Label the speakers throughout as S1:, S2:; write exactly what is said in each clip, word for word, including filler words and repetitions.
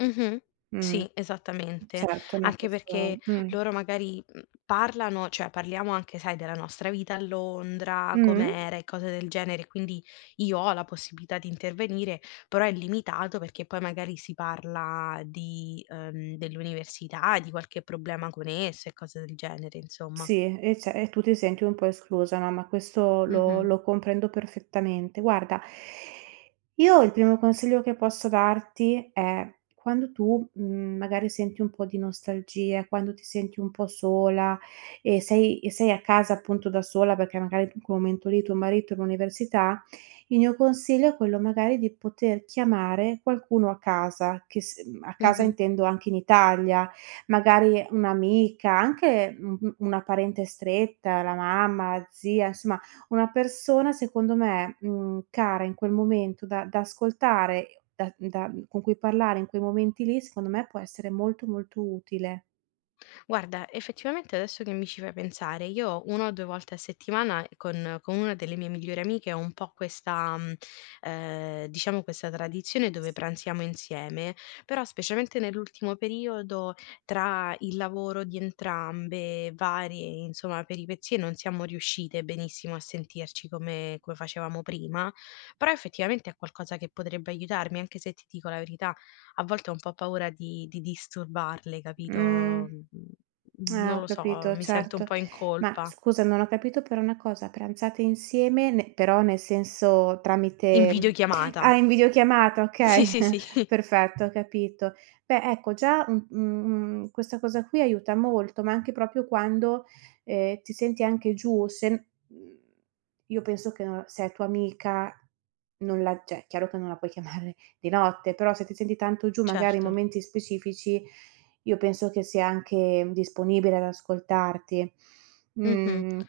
S1: Mh-mh,
S2: Mh.
S1: sì, esattamente.
S2: Certo, ma
S1: Anche
S2: questo
S1: perché
S2: Mh.
S1: loro magari, mhmm, parlano, cioè parliamo anche sai della nostra vita a Londra,
S2: Mh.
S1: com'era e cose del genere, quindi io ho la possibilità di intervenire, però è limitato perché poi magari si parla di ehm, dell'università, di qualche problema con esse, e cose del genere insomma.
S2: Sì, eh ce e tu ti senti un po' esclusa, no, ma questo lo
S1: Mh-mh.
S2: lo comprendo perfettamente. Guarda io il primo consiglio che posso darti è: quando tu, mhmm, magari senti un po' di nostalgia, quando ti senti un po' sola e sei e sei a casa appunto da sola, perché magari in quel momento lì tuo marito è all'università, il mio consiglio è quello magari di poter chiamare qualcuno a casa che s ehm, a casa
S1: Mh-mh.
S2: intendo anche in Italia. Magari un'amica, anche u u una parente stretta, la mamma, la zia, insomma una persona secondo me, mhmm, cara in quel momento da da ascoltare, da da con cui parlare in quei momenti lì, secondo me può essere molto, molto utile.
S1: Guarda, effettivamente adesso che mi ci fai pensare, io una o due volte a settimana con con una delle mie migliori amiche ho un po' questa, mhmm, ehm, diciamo questa tradizione dove pranziamo insieme, però specialmente nell'ultimo periodo tra il lavoro di entrambe, varie, insomma, peripezie, non siamo riuscite benissimo a sentirci come come facevamo prima. Però effettivamente è qualcosa che potrebbe aiutarmi, anche se ti dico la verità, a volte ho un po' paura di di disturbarle,
S2: Mh.
S1: capito, mhmm, uhm,
S2: Eh
S1: non
S2: ho
S1: lo so,
S2: capito,
S1: mi sento un
S2: certo.
S1: po' in
S2: Ma
S1: colpa.
S2: scusa, non ho capito però una cosa, pranzate insieme, ne però nel senso
S1: In
S2: tramite Ah,
S1: videochiamata.
S2: in videochiamata,
S1: Sì,
S2: okay,
S1: sì, sì.
S2: perfetto, ho capito. Beh, ecco già un u mhmm, questa cosa qui aiuta molto, ma anche propio quando, ehm, ti senti anche giù, se n uhm, io penso che, ehm, se è tua amica, non la ceh, chiaro che non la puoi chiamare di notte, però se ti senti tanto giù magari in
S1: Certo.
S2: momenti specifici io penso che sia anche disponibile ad ascoltarti.
S1: Mh-mh.
S2: Mhmm.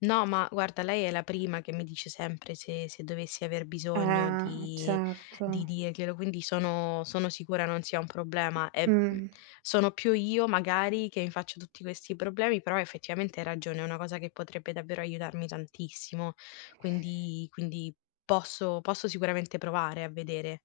S1: No, ma guarda lei è la prima che mi dice sempre se se dovessi aver bisogno,
S2: Eh,
S1: di di
S2: certo.
S1: dirglielo, quindi sono sono sicura non sia un problema. E, mhmm,
S2: Mh.
S1: sono più io magari che mi faccio tutti questi problemi, però effettivamente hai ragione, è una cosa che potrebbe davvero aiutarmi tantissimo, quindi quindi, posso posso sicuramente provare a vedere.